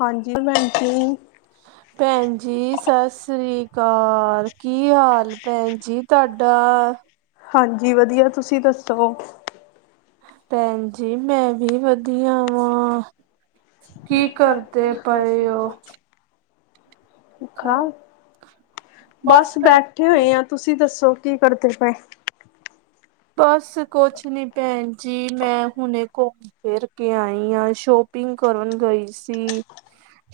ਹਾਂਜੀ [unintelligible] [inaudible] ਭੈਣ ਜੀ ਸਤਿ ਸ਼੍ਰੀ ਅਕਾਲ ਕੀ ਹਾਲ ਭੈਣ ਜੀ ਤੁਹਾਡਾ? ਹਾਂਜੀ ਵਧੀਆ ਤੁਸੀਂ ਦੱਸੋ? ਭੈਣ ਜੀ ਮੈਂ ਵੀ ਵਧੀਆ ਵਾਂ, ਕੀ ਕਰ ਕਰਦੇ ਪਏ ਓ ਖਾ, ਬਸ ਬੈਠੇ ਹੋਏ ਆ ਤੁਸੀਂ ਦੱਸੋ ਕੀ ਕਰਦੇ ਪਏ? ਬਸ ਕੁਛ ਨੀ ਭੈਣ ਜੀ ਮੈਂ ਹੁਣੇ ਕੋ ਫਿਰ ਕੇ ਆਈ ਆ ਸ਼ੋਪਿੰਗ ਕਰਨ ਗਈ ਸੀ,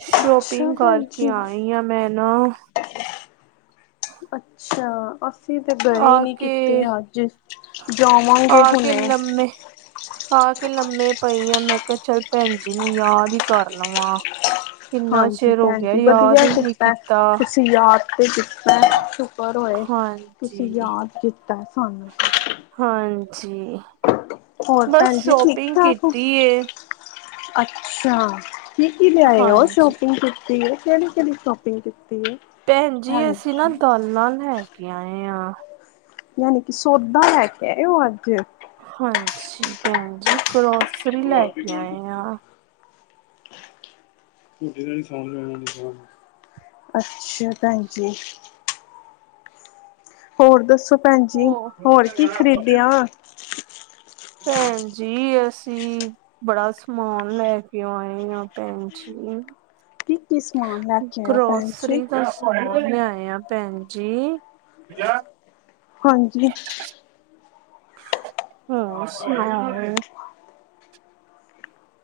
ਸ਼ਾਪਿੰ ਅੱਛਾ ਗ ਭੈਣ ਕਰਕੇ ਜੀ ਆਈ ਆ ਮੈਂ ਨਾ ਅੱਛਾ, ਅਸੀਂ ਤੇ ਗਏ ਆ ਨੀ ਕੀਤੇ ਕੇ ਅੱਜ ਜਾਵਾਂਗੇ ਆ ਕੇ ਹੁਣੇ। ਲੰਮੇ ਆ ਕੇ ਲੰਮੇ ਪਈ ਆ ਮੈਂ ਕਿਹ ਚੱਲ ਭੈਣ ਜੀ ਨੂੰ ਯਾਦ ਈ ਕਰ ਲਵਾਂ। ਕਿੰਨਾ ਹਾਂਜੀ, ਚਿਰ ਹੋ ਭੈਣ ਗਿਆ ਜੀ ਯਾਦ ਵਧੀਆ ਹੀ ਨਹੀਂ ਕਿੱਤਾ ਕੀਤਾ ਤੁਸੀਂ ਯਾਦ ਤੇ ਸ਼ੁਕਰ ਹੋਏ ਤੁਸੀਂ ਹਾਂਜੀ। ਯਾਦ ਕੀਤਾ ਸਾਨੂੰ ਹਾਂਜੀ, ਹੋਰ ਬਸ ਭੈਣ ਜੀ ਠੀਕ ਸ਼ੋਪਿੰਗ ਠਾਕ ਹੋ ਕੀਤੀ ਏ। ਅੱਛਾ ਕੀ-ਕੀ ਲਿਆਏ ਓ ਹਾਂਜੀ ਸ਼ੋਪਿੰਗ ਤੇ? ਕੀਤੀ ਏ ਕਿਹੜੀ-ਕਿਹੜੀ ਸ਼ੋਪਿੰਗ ਕੀਤੀ ਏ? ਭੈਣ ਜੀ ਅਸੀਂ ਨਾ ਦਾਲਾਂ ਲੈ ਕੇ ਆਏ ਆ। ਯਾਨੀ ਕਿ ਸੌਦਾ ਲੈ ਕੇ ਆਏ ਓ ਅੱਜ। ਹਾਂਜੀ, ਭੈਣ ਜੀ ਗਰੋਸਰੀ ਲੈ ਕੇ ਆਏ ਆ। ਅੱਛਾ ਭੈਣ ਜੀ। ਹੋਰ ਦੱਸੋ ਭੈਣ ਜੀ ਹੋ ਹੋਰ ਕੀ ਖਰੀਦਿਆ? ਭੈਣ ਜੀ ਅਸੀਂ ਬੜਾ ਸਮਾਨ ਲੈ ਕੇ ਆਏ ਆ ਭੈਣ ਜੀ। ਕੀ ਕੀ ਸਮਾਨ ਲੈ ਕੇ ਆਇਓ ਭੈਣ ਜੀ ਗਰੋਸਰੀ ਦਾ ਲਿਆਏ ਆ ਭੈਣ ਜੀ। ਹਾਂਜੀ। ਹੋਰ ਸੁਣਾਓ।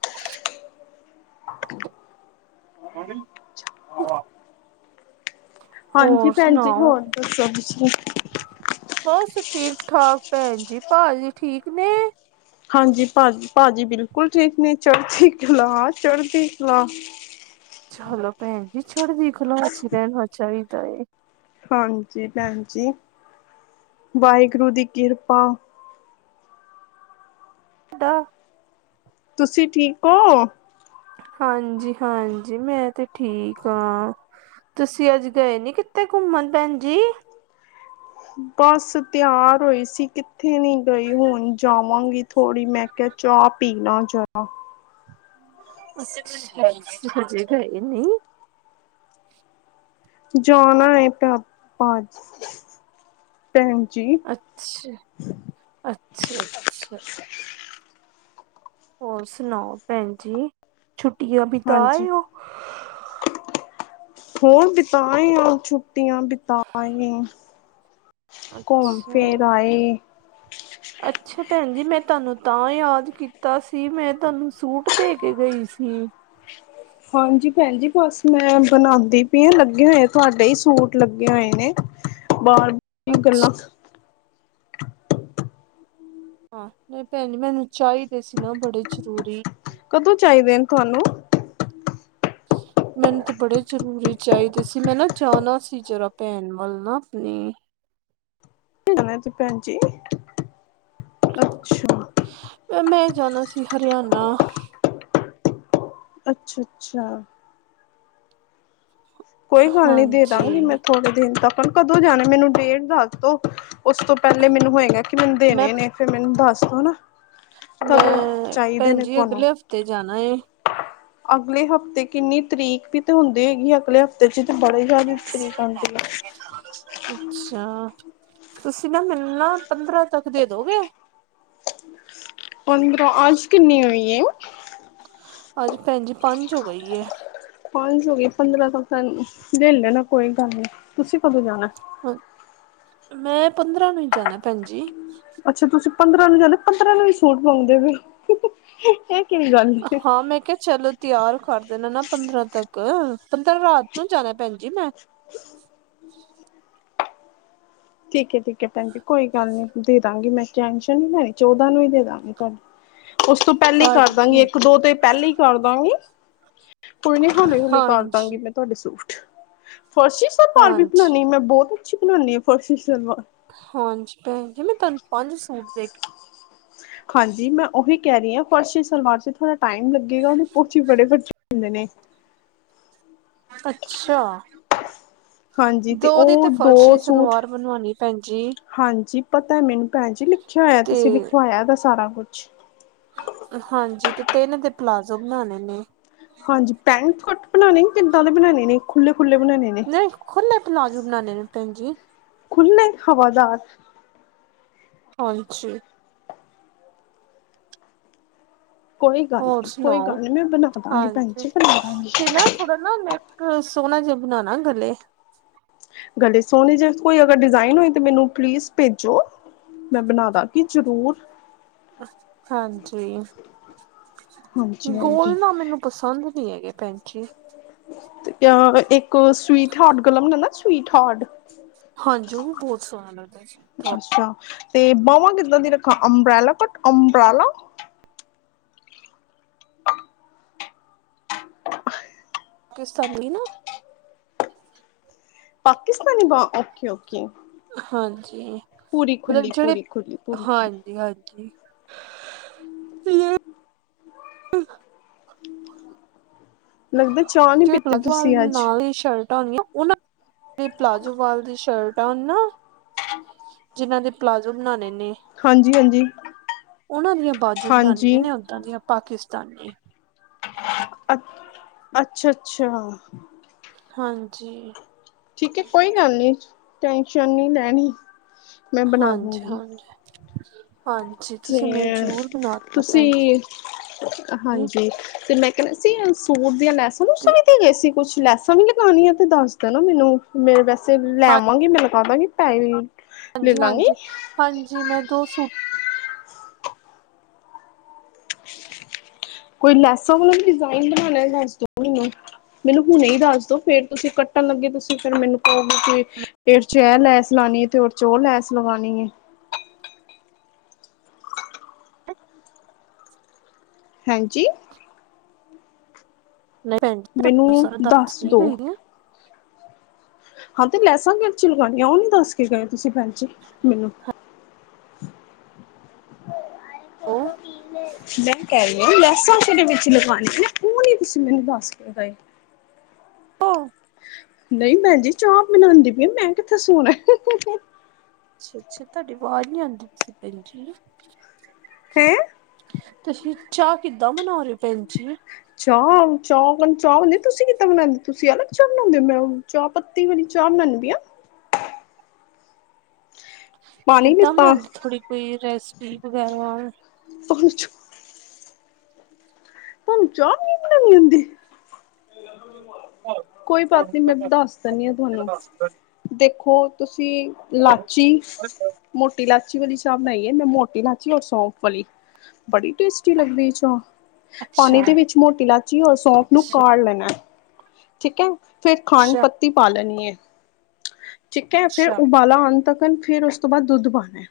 [unintelligible] ਹਾਂਜੀ ਹੋਰ ਭੈਣ ਜੀ, ਸੁਣਾਓ? ਹੋਰ ਦੱਸੋ ਤੁਸੀਂ? ਬਸ ਠੀਕ- ਠਾਕ ਭੈਣ ਜੀ, ਭਾਜੀ ਠੀਕ ਨੇ? ਹਾਂਜੀ, ਭਾਜੀ, ਭਾਜੀ, ਬਿਲਕੁਲ ਠੀਕ ਨੇ, ਚੜ੍ਹਦੀ ਕਲਾ- ਚੜ੍ਹਦੀ ਕਲਾ। ਚਲੋ ਭੈਣ ਜੀ ਚੜਦੀ ਕਲਾ 'ਚ ਰਹਿਣਾ ਚਾਈਦਾ ਏ। ਹਾਂਜੀ, ਭੈਣ ਜੀ, ਵਾਹਿਗੁਰੂ ਦੀ ਕਿਰਪਾ। ਡਾ ਤੁਸੀਂ, ਠੀਕ ਓ? ਹਾਂਜੀ-ਹਾਂਜੀ, ਮੈਂ ਤੇ ਠੀਕ ਆ। ਤੁਸੀਂ ਅੱਜ ਗਏ ਨੀ, ਕਿਤੇ ਘੁੰਮਣ ਭੈਣ ਜੀ? ਬਸ ਤਿਆਰ ਹੋਈ ਸੀ, ਕਿੱਥੇ ਨੀ ਗਈ ਹੁਣ ਜਾਵਾਂਗੀ ਥੋੜ੍ਹੀ, ਮੈਂ ਕਿਹਾ ਚਾਹ, ਪੀਣਾ ਚਾਹ ਤੁਸੀਂ, ਹਜੇ ਗਏ ਨੀ? ਜਾਣਾ ਹੈ, [unintelligible] ਭੈਣ ਜੀ। ਅੱਛਾ, ਅੱਛਾ-ਅੱਛਾ। ਹੋਰ ਸੁਣਾਉ ਭੈਣ ਜੀ, ਛੁੱਟੀਆਂ ਹਾਂਜੀ ਬਿਤਾਏ ਔ? ਹੋਰ ਬਿਤਾਏ ਆਂ, ਛੁੱਟੀਆਂ ਬਿਤਾਏ ਆਂ। ਘੁੰਮ, ਅੱਛਾ ਫਿਰ ਆਏ। [unintelligible] ਅੱਛਾ ਭੈਣ ਜੀ, ਮੈਂ ਤੁਹਾਨੂੰ ਤਾਂ ਯਾਦ ਕੀਤਾ ਸੀ, ਮੈਂ ਤੁਹਾਨੂੰ ਸੂਟ ਦੇ ਕੇ ਗਈ ਸੀ। ਹਾਂਜੀ ਭੈਣ ਜੀ, ਬਸ ਮੈਂ ਬਣਾਉਂਦੀ ਪਈ ਹਾਂ, ਲੱਗੇ ਹੋਏ, ਤੁਹਾਡੇ ਹੀ ਸੂਟ ਲੱਗੇ ਹੋਏ ਨੇ। ਅੱਛਾ [unintelligible] ਹਾਂ, ਨਹੀਂ ਭੈਣ ਜੀ ਮੈਨੂੰ ਚਾਹੀਦੇ ਸੀ ਨਾ, ਬੜੇ ਜ਼ਰੂਰੀ। ਕਦੋਂ ਚਾਹੀਦੇ ਨੇ, ਤੁਹਾਨੂੰ? [unintelligible] ਮੈਨੂੰ ਤਾਂ ਬੜੇ ਜ਼ਰੂਰੀ ਚਾਹੀਦੇ ਸੀ, ਮੈਂ ਨਾ ਜਾਣਾ ਸੀ ਜਰਾ ਭੈਣ ਵੱਲ ਨਾ, ਆਪਣੀ ਹੁਣੇ, ਤੇ ਭੈਣ ਜੀ ਅੱਛਾ ਮੈਂ ਜਾਣਾ ਸੀ, ਹਰਿਆਣਾ। ਅੱਛਾ-ਅੱਛਾ। ਕੋਈ ਗੱਲ ਨਹੀ, ਦੇ ਹਾਂਜੀ ਦਾਂਗੀ ਮੈਂ ਥੋੜੇ ਦਿਨ ਤੱਕ, ਕਦੋਂ ਜਾਣਾ ਮੈਨੂੰ ਡੇਟ ਦੱਸ ਦੋ ਉਸ ਤੋਂ ਪਹਿਲੇ ਮੈਨੂੰ ਹੋਏਗਾ, ਕਿ ਮੈਨੂੰ ਮੈਂ ਦੇਣੇ ਨੇ ਫੇਰ ਮੈਨੂੰ ਦੱਸ ਦੋ ਨਾ ਕਦੋਂ ਮੈਂ ਚਾਹੀਦੇ ਭੈਣ ਨੇ ਜੀ, ਤੁਹਾਨੂੰ? ਅਗਲੇ ਹਫ਼ਤੇ ਜਾਣਾ ਏ। ਅਗਲੇ ਹਫ਼ਤੇ ਕਿੰਨੀ ਤਰੀਕ ਵੀ ਤਾਂ ਹੁੰਦੀ ਹੈਗੀ, ਅਗਲੇ ਹਫ਼ਤੇ ਤੇਸ਼ ਚ ਤੇ ਬੜੇ ਜ਼ਿਆਦਾ ਤਰੀਕ ਆਉਂਦੀ ਆ। [unintelligible] ਅੱਛਾ, ਤੁਸੀਂ ਨਾ ਮੈਨੂੰ ਨਾ ਪੰਦਰਾਂ ਤੱਕ ਦੇ ਦੋਗੇ? ਪੰਦਰਾਂ, ਅੱਜ ਕਿੰਨੀ ਹੋਈ ਏ? ਅੱਜ, ਭੈੰਜੀ ਪੰਜ ਹੋ ਗਈ ਏ ਪੰਜ ਹੋ ਗਈ, ਪੰਦਰਾਂ ਤੱਕ ਲੈ ਲੈਣਾ, ਕੋਈ ਗੱਲ ਨੀ, ਤੁਸੀਂ ਕਦੋਂ ਜਾਣਾ? ਮੈਂ ਪੰਦਰਾਂ ਨੂੰ ਈ ਜਾਣਾ, ਭੈਣ ਜੀ। ਅੱਛਾ, ਤੁਸੀਂ ਪੰਦਰਾਂ ਨੂੰ ਜਾਣਾ, ਪੰਦਰਾਂ ਨੂੰ ਈ ਸੂਟ ਮੰਗਦੇ ਪਏ ਹੋ, ਇਹ ਕੀ ਗੱਲ ਹੈ? ਹਾਂ, ਮੈਂ ਕਿਹਾ ਚਲੋ ਤਿਆਰ ਕਰ ਦੇਣਾ ਨਾ ਪੰਦਰਾਂ ਤੱਕ, ਪੰਦਰਾਂ ਰਾਤ ਨੂੰ ਜਾਣਾ ਭੈਣ ਜੀ ਮੈਂ ਠੀਕ ਹੈ, ਠੀਕ ਹੈ ਭੈਣਜੀ ਕੋਈ ਗੱਲ ਨੀ ਦੇ ਦਾਂਗੀ ਮੈਂ, ਟੈਸ਼ਨ ਨੀ ਲੈਣੀ ਚੌਦਾਂ ਨੂੰ ਹੀ ਦੇ ਦਾਂਗੀ ਤੁਹਾਨੂੰ ਉਸ ਤੋਂ ਪਹਿਲਾਂ ਹੀ ਕਰਦਾਂਗੀ ਹਾਂਜੀ ਇੱਕ ਦੋ ਤੋਂ ਪਹਿਲੇ ਹੀ ਕਰਦਾਂਗੀ। ਕੋਈ ਨ੍ਹੀ, ਹੌਲੀ- ਹੌਲੀ ਕਰ ਦਾਂਗੀ ਹਾਂਜੀ ਮੈਂ ਤੁਹਾਡੇ ਸੂਟ, ਫਰਸ਼ੀ ਸਲਵਾਰ ਵੀ ਹਾਂਜੀ ਬਣਾਉਨੀ, ਮੈਂ ਬਹੁਤ ਅੱਛੀ ਬਣਾਉਂਦੀ ਆ, ਫਰਸ਼ੀ ਸਲਵਾਰ ਹਾਂਜੀ, ਭੈਣ ਜੀ ਮੈਂ ਤੁਹਾਨੂੰ ਪੰਜ ਸੂਟ ਦੇ ਕੇ ਹਾਂਜੀ, ਮੈਂ ਉਹੀ ਕਹਿ ਰਹੀ ਹਾਂ, ਫਰਸ਼ੀ ਸਲਵਾਰ ਚ ਥੋੜਾ ਟਾਈਮ ਲੱਗੇਗਾ, ਮੈਂ ਪੁੱਛ ਸੱਚੀ ਬੜੇ ਖਰਚੇ ਹੁੰਦੇ ਨੇ ਅੱਛਾ। ਹਾਂਜੀ ਤੇ ਦੋ ਦੀ ਉਹ ਦੋ ਫਰਸ਼ੀ ਸੂਟ ਸਲਵਾਰ ਬਣਵਾਉਣੀ ਭੈਣ ਜੀ ਹਾਂਜੀ, ਪਤਾ ਮੈਨੂੰ ਭੈਣ ਜੀ ਲਿਖਿਆ ਹੋਇਆ ਤੇ ਤੁਸੀਂ ਲਿਖਵਾਇਆ ਸਾਰਾ ਕੁਛ ਹਾਂਜੀ ਤੇ ਤਿੰਨ ਦੇ ਪਲਾਜ਼ੋ ਬਣਾਉਣੇ ਨੇ ਹਾਂਜੀ ਪੈਂਟ ਕਟ ਬਣਾਉਣੇ ਕਿੱਦਾਂ ਦੇ ਬਣਾਉਣੇ ਨੇ, ਖੁੱਲ੍ਹੇ -ਖੁੱਲ੍ਹੇ ਬਣਾਉਣੇ ਨੇ ਨਹੀਂ ਖੁੱਲੇ ਪਲਾਜ਼ੌ ਬਣਾਉਣੇ ਨੇ ਭੈਣ ਜੀ। ਖੁੱਲੇ ਹਵਾਦਾਰ ਹਾਂਜੀ। ਕੋਈ ਗੱਲ ਹੋਰ ਨਹੀਂ, ਕੋਈ ਸੁਣਾਓ ਗੱਲ ਨੀ, ਮੈਂ ਬਣਾ ਦਵਾਂਗੀ ਭੈਣ ਹਾਂਜੀ ਜੀ ਬਣਾ ਦਵਾਂਗੀ। ਤੇ ਨਾ ਥੋੜਾ ਨਾ ਨੈਕ, ਸੋਹਣਾ ਜਿਹਾ ਬਣਾਉਣਾ ਗਲੇ ਗਲੇ ਸੋਹਣੇ ਜੇ ਕੋਈ ਅਗਰ ਡਿਜ਼ਾਇਨ ਹੋਏ ਤਾਂ ਮੈਨੂੰ ਪਲੀਜ਼ ਭੇਜੋ। ਮੈਂ ਬਣਾ ਦਵਾਂਗੀ ਜ਼ਰੂਰ। ਹਾਂਜੀ, ਹਾਂਜੀ ਹਾਂਜੀ ਗੋਲ ਨਾ ਮੈਨੂੰ ਪਸੰਦ ਨਹੀਂ ਹੈਗੇ, ਭੈਣਜੀ ਤੇ ਅ ਇੱਕ ਸਵੀਟ ਹਾਰਟ ਗਲਾ ਬਣਾਉਣਾ ਸਵੀਟ ਹਾਰਟ, ਹਾਂਜੀ ਉਹ ਬਹੁਤ ਸੋਹਣਾ ਲੱਗਦਾ,,,,, ਟ ਅੱਛਾ,,,, ਤੇ ਬਾਹਵਾਂ ਕਿੱਦਾਂ ਦੀ ਰੱਖਾਂ ਅੰਬਰਾਲਾ ਕਟ ਅੰਬਰਾਲਾ,, ਕੀ ਸਾਦੀ ਨਾ,, ਪਾਕਿਸਤਾਨੀ ਬਾਂਹ ਓਕੇ -ਓਕੇ,, ਹਾਂਜੀ,,,, ਪੂਰੀ ਮਤਲਬ ਖੁੱਲੀ ਜਿਹੜੇ,,,, ਪੂਰੀ ਖੁੱਲੀ ਪੂਰੀ ਖੁੱਲੀ ਹਾਂਜੀ- ਹਾਂਜੀ, [inaudible] [inaudible] [unintelligible] ਲੱਗਦਾ ਚਾਹ ਨੀ [unintelligible] ਉਹ,,,, ਪੀਤੀ ਪਲਾਜੋ ਤੁਸੀਂ ਅੱਜ ਵਾਲ ਦੀ ਸ਼ਰਟਾ ਆ ਨਾ, ਜਿਨ੍ਹਾਂ ਦੇ ਪਲਾਜ਼ੋ ਬਣਾਉਣੇ ਨੇ? ਹਾਂਜੀ ਹਾਂਜੀ ਉਹਨਾਂ ਦੀਆਂ ਬਾਜ਼ੂ ਹਾਂਜੀ ਬਣਾਉਣੀਆਂ ਨੇ ਓਦਾਂ ਦੀਆਂ ਪਾਕਿਸਤਾਨੀ, ਅ,,,,,, ਅੱਛਾ- ਅੱਛਾ! ਹਾਂਜੀ! ਠੀਕ ਹੈ ਕੋਈ ਗੱਲ ਨੀ, ਟੈਨਸ਼ਨ ਨਹੀ ਲੈਣੀ, ਮੈਂ ਬਣਾ ਹਾਂਜੀ- ਦੂੰਗੀ ਹਾਂਜੀ,,,,, ਹਾਂਜੀ, ਤੁਸੀ ਤੇ ਮੇਰੀ ਜ਼ਰੂਰ ਬਣਾ ਦੇਣਾ ਭੈਣ ਜੀ, ਤੁਸੀਂ ਹਾਂਜੀ,,,, ਤੇ ਮੈਂ ਕਿਹਾ ਸੀ ਸੂਟ ਦੀਆਂ ਲੈਸਾਂ ਤੇ ਲੁੱਸਾ ਵੀ ਦੇ ਗਏ ਸੀ ਕੁਛ ਲੱਸਾ ਵੀ ਲਗਾਉਣੀਆਂ ਤੇ ਦੱਸ ਦੇਣਾ ਮੈਨੂੰ,, ਮੈੰ ਵੈਸੇ ਲੈ ਆਵਾਂਗੀ ਮੈਂ ਲਗਾ ਦਾ ਗਈ,, ਹਾਂਜੀ -ਹਾਂਜੀ,,, ਹਾਂਜੀ ਮੈਂ ਦੋ ਸੂਟ, ਕੋਈ ਲੈਸਾਂ ਵਾਲਾ ਵੀ ਡਿਜ਼ਾਇਨ ਬਣਾਉਣਾ ਦੱਸ ਦੋ ਮੈਨੂੰ, ਮੈਨੂੰ ਹੁਣੀ ਦੱਸ ਦੋ, ਫੇਰ ਤੁਸੀਂ ਕੱਟਣ ਲੱਗੇ ਤੁਸੀਂ ਫਿਰ ਮੈਨੂੰ, ਫਿਰ ਚ ਇਹ ਲੈਸ ਲਾਉਣੀ ਹੈ ਤੇ ਉਹ ਚ ਉਹ ਲੈਸ ਲਗਾਉਣੀ ਹੈ, ਹਾਂਜੀ! ਨਹੀਂ ਮੈਨੂੰ ਭੈਣਜੀ ਦੱਸ ਕੀ ਦੋ ਗਈ ਦੀਆਂ, ਹਾਂ ਤੇ ਲੈਸਾਂ ਅੱਛੀ ਲਗਾਉਣੀਆਂ ਉਹ ਨੀ ਦੱਸ ਕੇ ਗਏ ਤੁਸੀਂ ਭੈਣਜੀ,, ਮੈਨੂੰ, [unintelligible] ਉਹ [unintelligible] ਲੈਸਾਂ ਕਿਹੜੀਆਂ ਵਿੱਚ ਲਗਵਾਉਣੀਆਂ ਉਹ ਨੀ ਤੁਸੀਂ ਮੈਨੂੰ ਦੱਸ ਕੇ ਗਏ, ਹੋ, ਨਹੀ ਭੈਣ ਜੀ ਚਾਹ ਬਣਾਉਦੀ ਪਈ ਮੈਂ ਕਿੱਥੇ ਸੋਣਾ, ਅੱਛਾ, ਅੱਛਾ ਤੁਹਾਡੀ ਆਵਾਜ਼ ਨੀ ਆਉਂਦੀ ਪਈ ਸੀ ਭੈਣਜੀ,,,, ਹੈ! ਤੁਸੀ ਚਾਹ ਕਿੱਦਾਂ ਬਨਾ ਰਹੇ ਹੋ ਭੈਣ ਜੀ? ਚਾਹ- ਚਾਹ, ਚਾਹ ਤੁਸੀਂ ਕਿੱਦਾਂ ਬਣਾਉਂਦੇ ਤੁਸੀ ਅਲੱਗ ਚਾਹ ਬਣਾਉਂਦੇ ਹੋ ਮੈ, ਚਾਹ ਪੱਤੀ ਵਾਲੀ ਚਾਹ ਬਨਾਦੇ ਆ, ਪਾਣੀ ਕਿੱਦਾਂ ਲਿੱਤਾ ਬਣਾਦੇ ਥੋੜ੍ਹੀ ਕੋਈ ਰੈਸਪੀ ਵਗੈਰਾ? [inaudible] ਤੁਹਾਨੂੰ ਚਾਹ ਵੀ ਬਨਾਣੀ ਆਉਂਦੀ, ਕੋਈ ਬਾਤ ਨੀ ਮੈਂ ਦੱਸ ਦੇਨੀ ਆ ਤੁਹਾਨੂੰ, ਦੇਖੋ ਤੁਸੀ ਲਾਚੀ, ਮੋਟੀ ਇਲਾਇਚੀ ਵਾਲੀ ਚਾਹ ਬਣਾਈ ਹੈ ਮੈਂ ਮੋਟੀ ਇਲਾਇਚੀ ਔਰ ਸੌਂਫ ਵਾਲੀ, ਬੜੀ ਟੇਸਟੀ ਲੱਗਦੀ ਚਾਹ, ਅੱਛਾ ਪਾਣੀ ਦੇ ਵਿੱਚ ਮੋਟੀ ਇਲਾਇਚੀ ਔਰ ਸੌਫ ਨੂੰ ਅੱਛਾ ਕਾਢ ਲੈਣਾ, ਠੀਕ ਹੈ, ਫੇਰ ਖਾਡ ਅੱਛਾ ਪੱਤੀ ਪਾ ਲੈਣੀਏ, ਠੀਕ ਹੈ ਫੇਰ ਅੱਛਾ ਉਬਾਲਾ ਅੰਨ ਤਕ ਫੇਰ ਉਸ ਤੋਂ ਬਾਅਦ ਦੁੱਧ ਪਾਉਣਾ,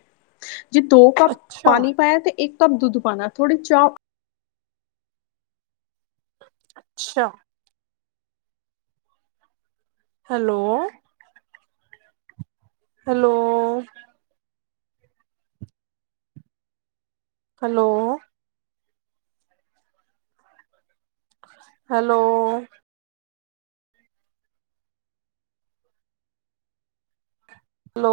ਜੇ ਦੋ ਕੱਪ ਅੱਛਾ ਪਾਣੀ ਪਾਇਆ ਤੇ ਇੱਕ ਕੱਪ ਦੁੱਧ ਪਉਣਾ ਥੋੜੀ ਚਾਹ, ਅੱਛਾ, ਹੈਲੋ,,,, ਹੈਲੋ,,, ਹੈਲੋ। ਹੈਲੋ। ਲੋ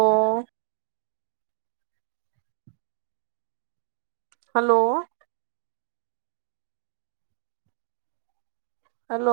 ਹੈਲੋ। ਹੈਲੋ